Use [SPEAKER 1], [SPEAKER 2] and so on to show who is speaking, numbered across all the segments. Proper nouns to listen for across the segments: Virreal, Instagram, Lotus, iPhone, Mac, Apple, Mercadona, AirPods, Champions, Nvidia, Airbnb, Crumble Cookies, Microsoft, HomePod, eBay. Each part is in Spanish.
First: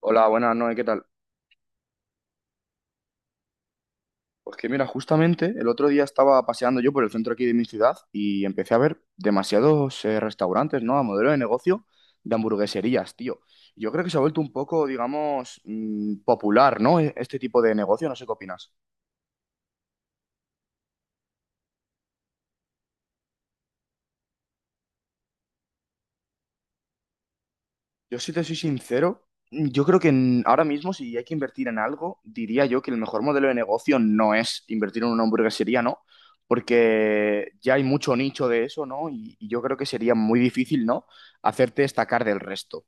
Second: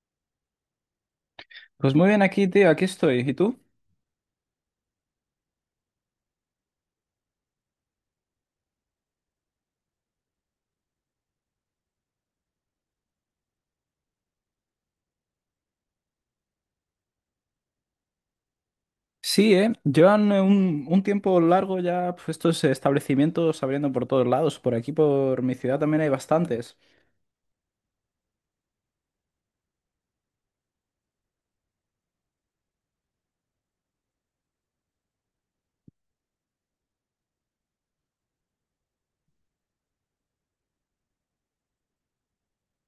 [SPEAKER 1] Hola, buenas noches, ¿qué tal?
[SPEAKER 2] Pues muy bien aquí, tío, aquí estoy. ¿Y tú?
[SPEAKER 1] Pues que mira, justamente el otro día estaba paseando yo por el centro aquí de mi ciudad y empecé a ver demasiados restaurantes, ¿no? A modelo de negocio de hamburgueserías, tío. Yo creo que se ha vuelto un poco, digamos, popular, ¿no? Este tipo de negocio, no sé qué opinas.
[SPEAKER 2] Sí, ¿eh? Llevan un tiempo largo ya pues, estos establecimientos abriendo por todos lados. Por aquí, por mi ciudad, también hay bastantes.
[SPEAKER 1] Yo si te soy sincero, yo creo que ahora mismo si hay que invertir en algo, diría yo que el mejor modelo de negocio no es invertir en una hamburguesería, ¿no? Porque ya hay mucho nicho de eso, ¿no? Y yo creo que sería muy difícil, ¿no? Hacerte destacar del resto.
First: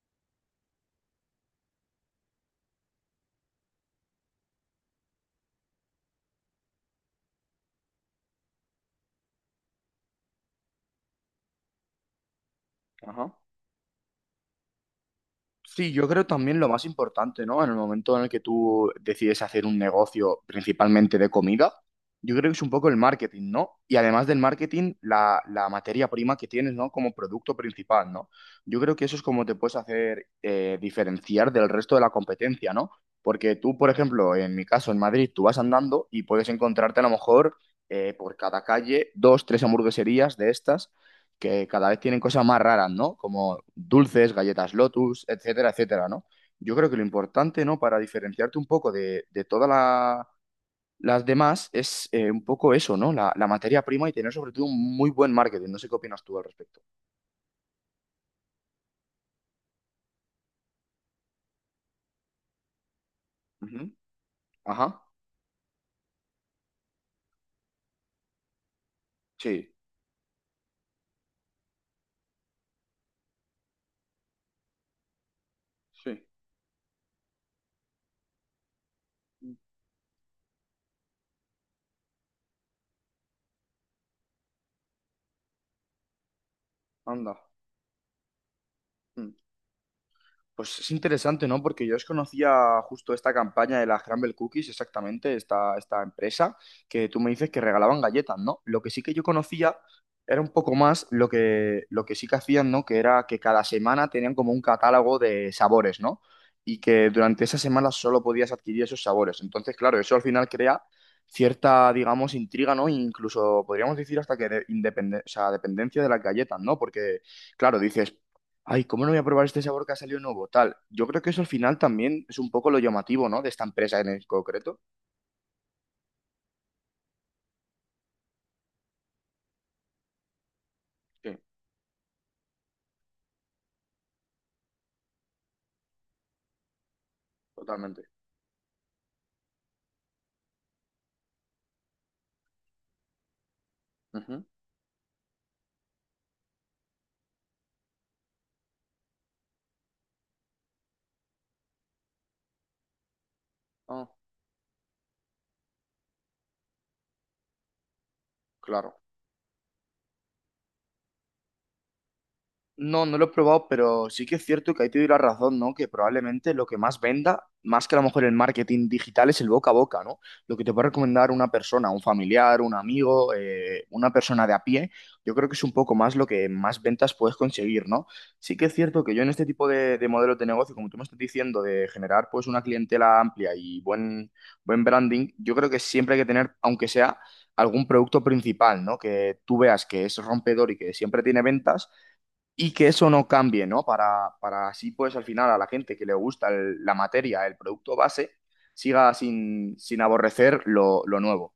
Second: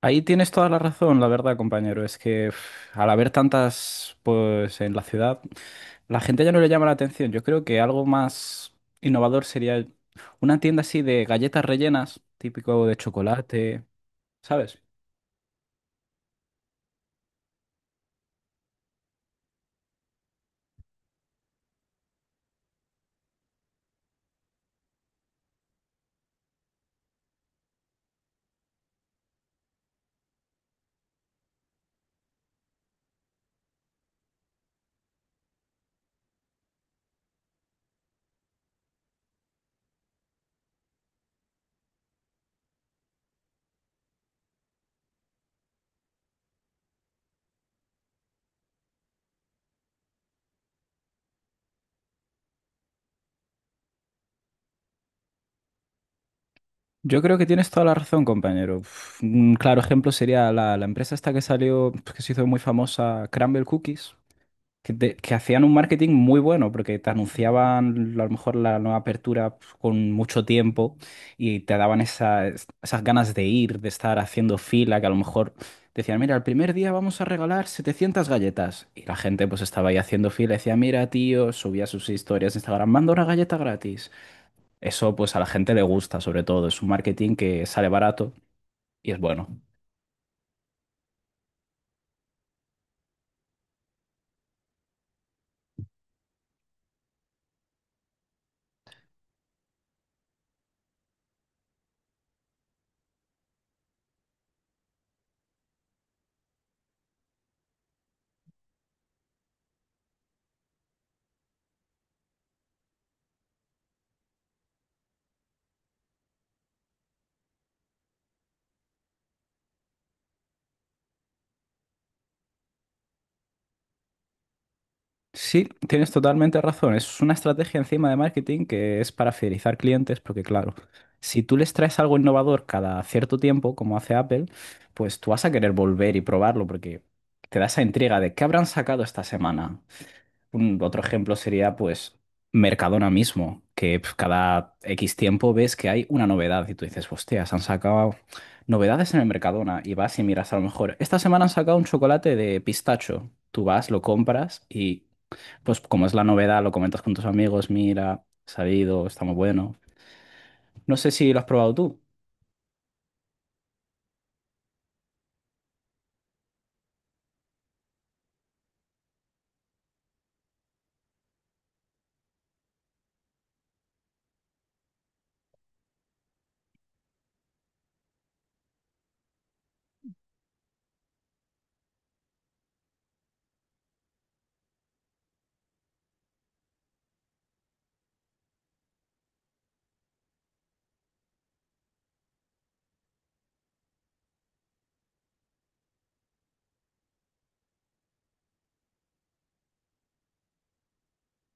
[SPEAKER 2] Ahí tienes toda la razón, la verdad, compañero. Es que uf, al haber tantas, pues, en la ciudad, la gente ya no le llama la atención. Yo creo que algo más innovador sería una tienda así de galletas rellenas, típico de
[SPEAKER 1] Ajá.
[SPEAKER 2] chocolate, ¿sabes?
[SPEAKER 1] Sí, yo creo también lo más importante, ¿no? En el momento en el que tú decides hacer un negocio principalmente de comida, yo creo que es un poco el marketing, ¿no? Y además del marketing, la materia prima que tienes, ¿no? Como producto principal, ¿no? Yo creo que eso es como te puedes hacer diferenciar del resto de la competencia, ¿no? Porque tú, por ejemplo, en mi caso, en Madrid, tú vas andando y puedes encontrarte a lo mejor por cada calle dos, tres hamburgueserías de estas que cada vez tienen cosas más raras, ¿no? Como dulces, galletas Lotus, etcétera, etcétera, ¿no? Yo creo que lo importante, ¿no? Para diferenciarte un poco de, las demás es un poco eso, ¿no? La materia prima y tener sobre todo un muy buen marketing. No sé qué opinas tú al respecto.
[SPEAKER 2] Yo creo que tienes toda la razón, compañero. Uf, un claro ejemplo sería la empresa esta que salió, pues, que se hizo muy famosa, Crumble
[SPEAKER 1] Ujú.
[SPEAKER 2] Cookies, que,
[SPEAKER 1] Ajá.
[SPEAKER 2] que hacían un marketing muy bueno porque te anunciaban a lo mejor la nueva apertura
[SPEAKER 1] Sí,
[SPEAKER 2] pues, con mucho tiempo y te daban esas ganas de ir, de estar haciendo fila, que a lo mejor decían,
[SPEAKER 1] sí.
[SPEAKER 2] mira, el primer día vamos a regalar 700 galletas. Y la gente pues estaba ahí haciendo fila, decía, mira, tío, subía sus historias de Instagram, manda una galleta gratis. Eso pues a la gente le gusta sobre todo, es un marketing
[SPEAKER 1] Anda.
[SPEAKER 2] que sale barato y es bueno.
[SPEAKER 1] Pues es interesante, ¿no? Porque yo desconocía justo esta campaña de las Crumble Cookies, exactamente, esta empresa, que tú me dices que regalaban galletas, ¿no? Lo que sí que yo conocía era un poco más lo que sí que hacían, ¿no? Que era que cada semana tenían como un catálogo de sabores, ¿no? Y que durante esa semana solo podías adquirir esos sabores. Entonces, claro, eso al final crea cierta, digamos, intriga, ¿no? Incluso podríamos decir hasta o sea, dependencia de las galletas, ¿no? Porque… Claro, dices, ay, ¿cómo no voy a probar este sabor que ha salido nuevo? Tal. Yo creo que eso al final también es un poco lo llamativo, ¿no? De esta empresa en el concreto.
[SPEAKER 2] Sí, tienes totalmente razón, es una estrategia encima de marketing que es para fidelizar clientes, porque claro,
[SPEAKER 1] Sí,
[SPEAKER 2] si tú les traes algo innovador cada cierto tiempo, como hace Apple, pues tú vas a querer volver y probarlo porque te da esa
[SPEAKER 1] totalmente.
[SPEAKER 2] intriga de qué habrán sacado esta semana. Un otro ejemplo sería pues Mercadona mismo, que pf,
[SPEAKER 1] Ujú.
[SPEAKER 2] cada X tiempo ves que hay una novedad y tú dices, hostia, se han sacado novedades en el Mercadona y vas y miras a lo mejor, esta semana han sacado un chocolate de pistacho, tú vas, lo
[SPEAKER 1] Ah,
[SPEAKER 2] compras y pues como es la novedad, lo comentas con tus amigos, mira, ha
[SPEAKER 1] claro.
[SPEAKER 2] salido, está muy bueno. No sé si lo has probado tú.
[SPEAKER 1] No, no lo he probado, pero sí que es cierto que ahí te doy la razón, ¿no? Que probablemente lo que más venda, más que a lo mejor el marketing digital, es el boca a boca, ¿no? Lo que te puede recomendar una persona, un familiar, un amigo, una persona de a pie, yo creo que es un poco más lo que más ventas puedes conseguir, ¿no? Sí que es cierto que yo en este tipo de modelos de negocio, como tú me estás diciendo, de generar pues una clientela amplia y buen branding, yo creo que siempre hay que tener, aunque sea… algún producto principal, ¿no? Que tú veas que es rompedor y que siempre tiene ventas y que eso no cambie, ¿no? Para así, pues al final a la gente que le gusta la materia, el producto base, siga sin, sin aborrecer lo nuevo.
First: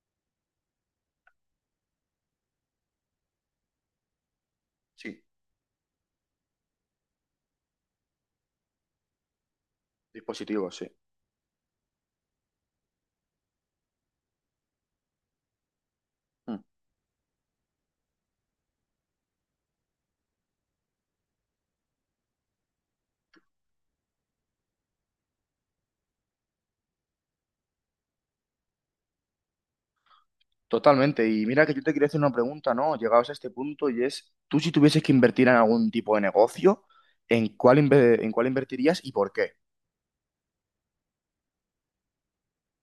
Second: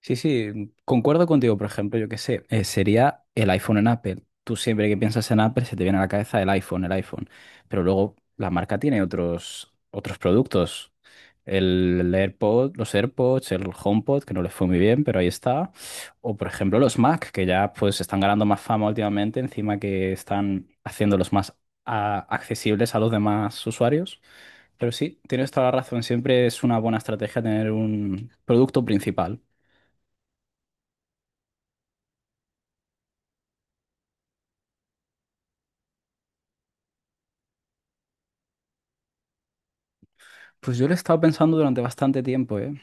[SPEAKER 2] Sí, sí, concuerdo contigo, por ejemplo, yo qué sé, sería el iPhone en Apple. Tú siempre que
[SPEAKER 1] Sí,
[SPEAKER 2] piensas en Apple se te viene a la cabeza el iPhone, el iPhone. Pero luego la marca tiene otros
[SPEAKER 1] dispositivos, sí.
[SPEAKER 2] productos. El AirPod, los AirPods, el HomePod, que no les fue muy bien, pero ahí está. O por
[SPEAKER 1] Mm.
[SPEAKER 2] ejemplo los Mac, que ya pues están ganando más fama últimamente, encima que están haciéndolos más accesibles a los demás usuarios. Pero sí, tienes toda la razón, siempre es una buena estrategia tener un producto principal.
[SPEAKER 1] Totalmente. Y mira que yo te quería hacer una pregunta, ¿no? Llegados a este punto y es, tú si tuvieses que invertir en algún tipo de negocio, ¿en cuál, en cuál invertirías y por qué?
[SPEAKER 2] Pues yo lo he estado pensando durante bastante tiempo, ¿eh?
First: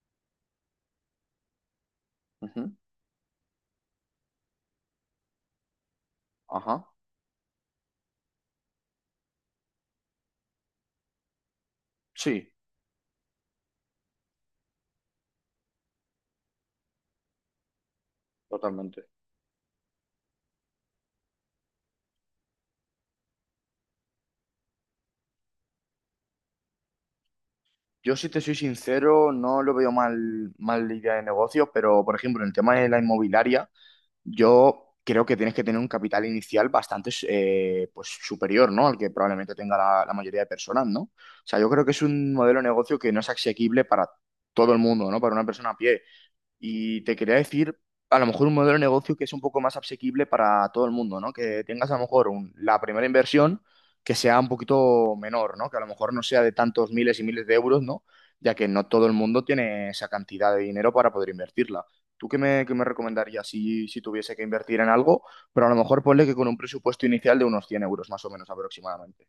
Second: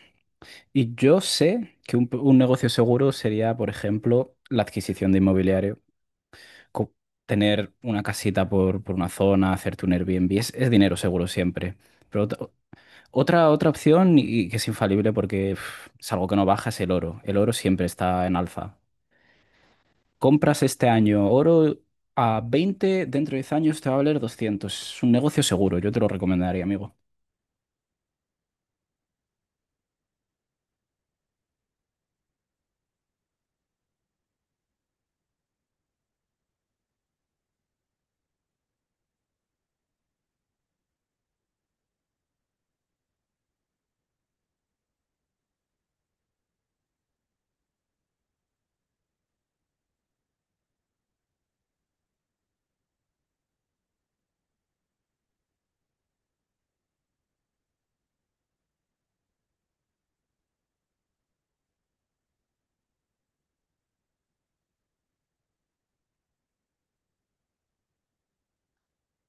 [SPEAKER 2] Y yo sé que un negocio
[SPEAKER 1] Ujú.
[SPEAKER 2] seguro sería, por ejemplo, la adquisición de inmobiliario.
[SPEAKER 1] Ajá,
[SPEAKER 2] Co- Tener una casita por una zona, hacerte un Airbnb, es dinero seguro siempre. Pero
[SPEAKER 1] sí,
[SPEAKER 2] otra opción, y que es infalible porque uf, es algo que no baja, es el oro. El oro siempre está en alza.
[SPEAKER 1] totalmente.
[SPEAKER 2] Compras este año oro a 20 dentro de 10 años te va a valer 200. Es un negocio seguro, yo te lo recomendaría, amigo.
[SPEAKER 1] Yo, si te soy sincero, no lo veo mal, mal idea de negocio, pero, por ejemplo, en el tema de la inmobiliaria, yo creo que tienes que tener un capital inicial bastante pues, superior, ¿no? Al que probablemente tenga la mayoría de personas, ¿no? O sea, yo creo que es un modelo de negocio que no es asequible para todo el mundo, ¿no? Para una persona a pie. Y te quería decir, a lo mejor un modelo de negocio que es un poco más asequible para todo el mundo, ¿no? Que tengas a lo mejor la primera inversión que sea un poquito menor, ¿no? Que a lo mejor no sea de tantos miles y miles de euros, ¿no? Ya que no todo el mundo tiene esa cantidad de dinero para poder invertirla. ¿Tú qué me recomendarías si tuviese que invertir en algo? Pero a lo mejor ponle que con un presupuesto inicial de unos 100 euros más o menos aproximadamente.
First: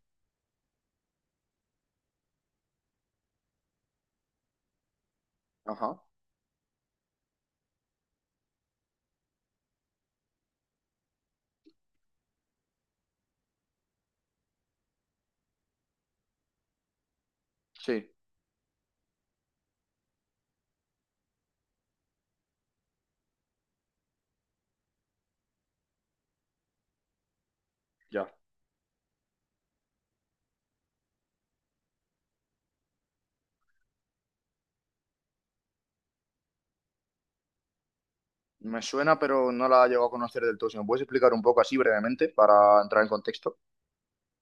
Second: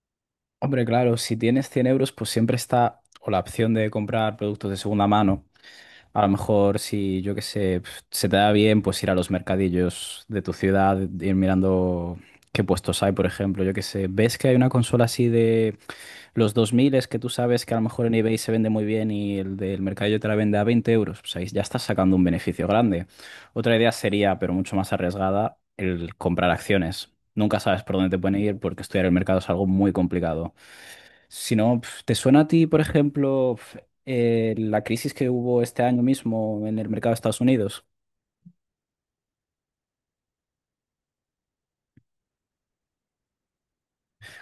[SPEAKER 2] Hombre, claro, si tienes 100 euros, pues siempre está o la opción de comprar productos de segunda mano.
[SPEAKER 1] Ajá,
[SPEAKER 2] A lo mejor, si yo qué sé, pf, se te da bien, pues ir a los mercadillos de tu ciudad, ir mirando qué puestos hay, por ejemplo, yo qué sé. ¿Ves que hay una consola así de los 2000 es que tú sabes que a lo mejor
[SPEAKER 1] sí,
[SPEAKER 2] en eBay se vende muy bien y el del mercadillo te la vende a 20 euros? Pues ahí ya estás sacando un beneficio grande. Otra idea sería, pero mucho más arriesgada, el comprar acciones. Nunca sabes por dónde te
[SPEAKER 1] ya.
[SPEAKER 2] pueden ir porque estudiar el mercado es algo muy complicado. Si no, pf, ¿te suena a ti, por ejemplo, pf, la crisis que hubo este año mismo en el mercado de Estados Unidos?
[SPEAKER 1] Me suena, pero no la llego a conocer del todo. Si me puedes explicar un poco así brevemente para entrar en contexto.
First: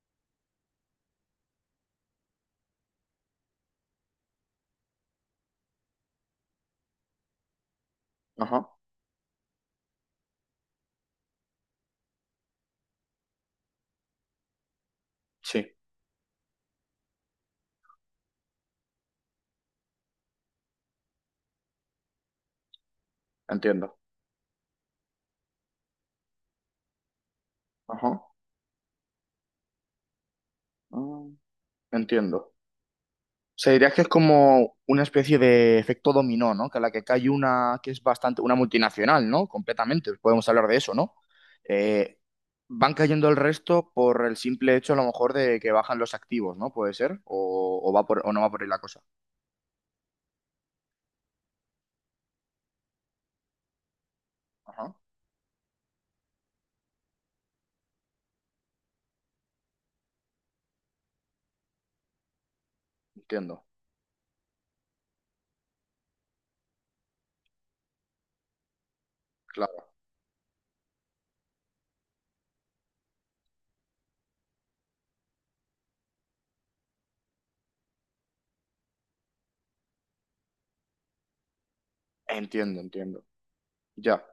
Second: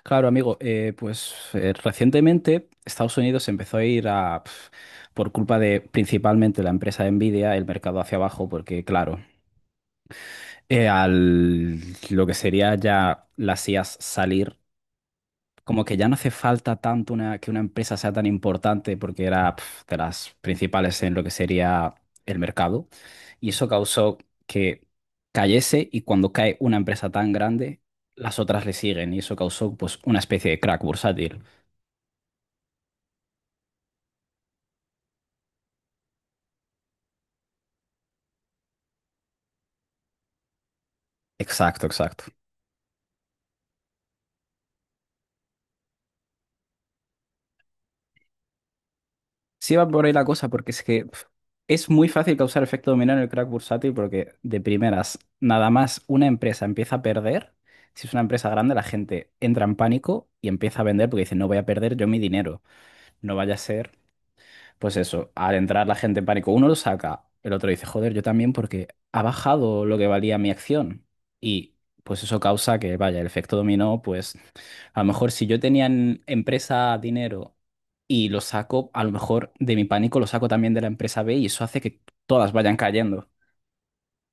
[SPEAKER 2] Claro, amigo, recientemente Estados Unidos empezó a ir a, pf, por culpa de principalmente la empresa de Nvidia, el mercado hacia abajo,
[SPEAKER 1] Ajá,
[SPEAKER 2] porque claro, al lo que sería ya las IAs salir
[SPEAKER 1] sí,
[SPEAKER 2] como que ya no hace falta tanto que una empresa sea tan importante porque era pf, de las principales en lo que sería el mercado. Y eso
[SPEAKER 1] entiendo.
[SPEAKER 2] causó que cayese y cuando cae una empresa tan grande,
[SPEAKER 1] Ajá,
[SPEAKER 2] las otras le siguen y eso causó pues una especie de crack
[SPEAKER 1] ah,
[SPEAKER 2] bursátil.
[SPEAKER 1] entiendo. Se diría que es como una especie de efecto dominó, ¿no? Que a la que cae una que es bastante, una multinacional, ¿no? Completamente, podemos hablar de eso, ¿no?
[SPEAKER 2] Exacto,
[SPEAKER 1] Eh,
[SPEAKER 2] exacto.
[SPEAKER 1] van cayendo el resto por el simple hecho, a lo mejor, de que bajan los activos, ¿no? Puede ser, o va por, o no va por ahí la cosa.
[SPEAKER 2] Sí va por ahí la cosa, porque es que pf, es muy fácil causar efecto dominó en el crack bursátil porque de
[SPEAKER 1] Ajá,
[SPEAKER 2] primeras, nada más una empresa empieza a perder, si es una empresa grande, la gente entra en pánico y empieza a vender porque dice, no voy a perder yo mi dinero, no vaya a
[SPEAKER 1] entiendo,
[SPEAKER 2] ser, pues eso, al entrar la gente en pánico, uno lo saca, el otro dice, joder, yo también porque ha bajado
[SPEAKER 1] claro.
[SPEAKER 2] lo que valía mi acción y pues eso causa que, vaya, el efecto dominó pues a lo mejor si yo tenía en empresa dinero y lo saco, a lo mejor de mi pánico lo saco también de la empresa B y eso hace que todas vayan
[SPEAKER 1] Entiendo, entiendo.
[SPEAKER 2] cayendo.
[SPEAKER 1] Ya.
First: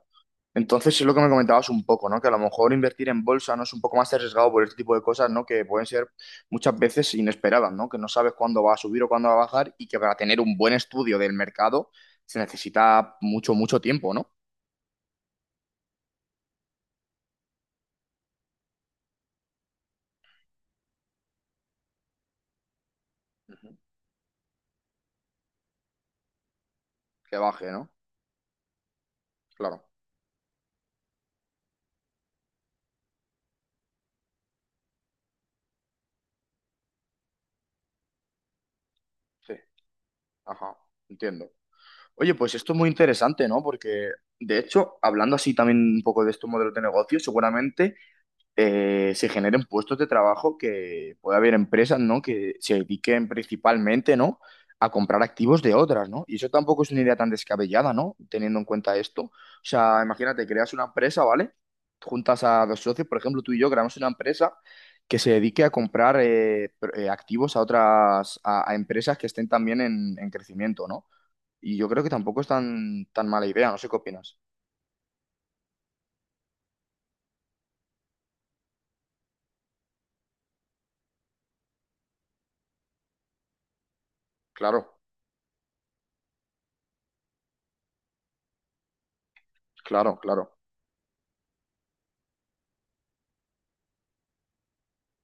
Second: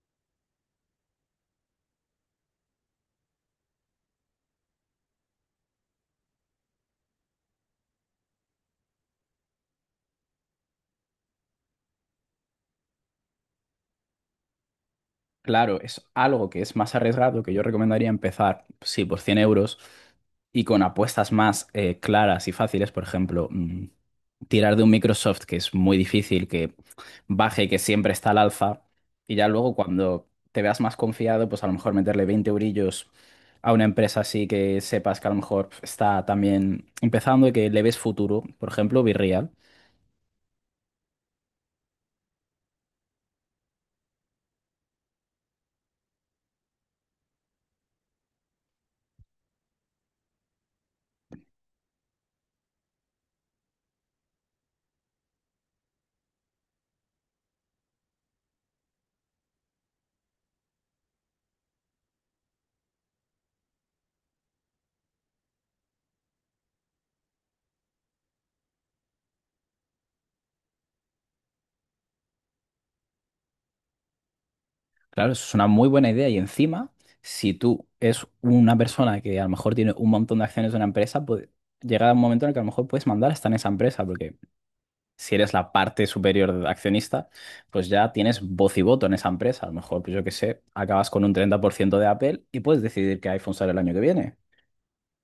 [SPEAKER 1] Entonces, es lo que me comentabas un poco, ¿no? Que a lo mejor invertir en bolsa no es un poco más arriesgado por este tipo de cosas, ¿no? Que pueden ser muchas veces inesperadas, ¿no? Que no sabes cuándo va a subir o cuándo va a bajar y que para tener un buen estudio del mercado se necesita mucho, mucho tiempo, ¿no?
[SPEAKER 2] Claro, es algo que es más arriesgado, que yo recomendaría empezar, sí, por 100 euros y con apuestas más claras y fáciles, por ejemplo,
[SPEAKER 1] Ujú.
[SPEAKER 2] tirar de un Microsoft, que es muy difícil que
[SPEAKER 1] Que
[SPEAKER 2] baje,
[SPEAKER 1] baje,
[SPEAKER 2] que
[SPEAKER 1] ¿no?
[SPEAKER 2] siempre está al alza, y ya luego
[SPEAKER 1] Claro,
[SPEAKER 2] cuando te veas más confiado, pues a lo mejor meterle 20 eurillos a una empresa así que sepas que a lo mejor está también empezando y que le ves futuro, por ejemplo, Virreal.
[SPEAKER 1] sí, ajá, entiendo. Oye, pues esto es muy interesante, ¿no? Porque, de hecho, hablando así también un poco de estos modelos de negocio, seguramente se generen puestos de trabajo, que pueda haber empresas, ¿no? Que se dediquen principalmente, ¿no? A comprar activos de otras, ¿no? Y eso tampoco es una idea tan descabellada, ¿no? Teniendo en cuenta esto. O sea, imagínate, creas una empresa, ¿vale? Juntas a dos socios, por ejemplo, tú y yo creamos una empresa que se dedique a comprar activos a otras, a empresas que estén también en crecimiento, ¿no? Y yo creo que tampoco es tan, tan mala idea, no sé qué opinas.
[SPEAKER 2] Claro, eso es una muy buena idea. Y encima, si tú es una persona que a lo mejor tiene un montón de acciones de una empresa, pues llega un momento en el que a lo mejor puedes mandar hasta en esa empresa, porque
[SPEAKER 1] Claro,
[SPEAKER 2] si eres la parte superior de accionista, pues ya tienes voz y voto en esa empresa. A lo mejor, pues
[SPEAKER 1] claro,
[SPEAKER 2] yo qué
[SPEAKER 1] claro.
[SPEAKER 2] sé, acabas con un 30% de Apple y puedes decidir qué iPhone sale el año que viene.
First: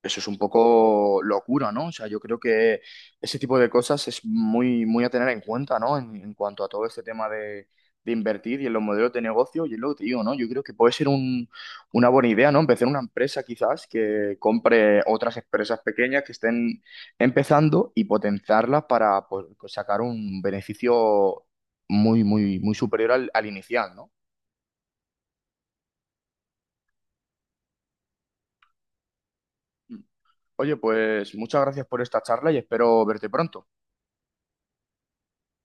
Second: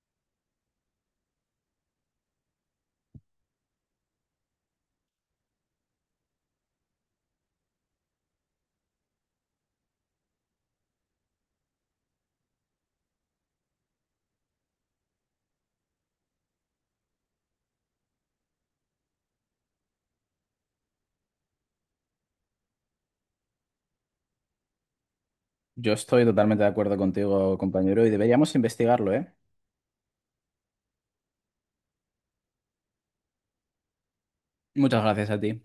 [SPEAKER 1] Eso es un poco locura, ¿no? O sea, yo creo que ese tipo de cosas es muy, muy a tener en cuenta, ¿no? En cuanto a todo este tema de invertir y en los modelos de negocio, y es lo que te digo, ¿no? Yo creo que puede ser una buena idea, ¿no? Empezar una empresa quizás que compre otras empresas pequeñas que estén empezando y potenciarlas para pues, sacar un beneficio muy, muy, muy superior al, al inicial, ¿no?
[SPEAKER 2] Yo estoy totalmente de acuerdo contigo, compañero, y deberíamos investigarlo, ¿eh?
[SPEAKER 1] Oye, pues muchas gracias por esta charla y espero verte pronto.
[SPEAKER 2] Muchas gracias a ti.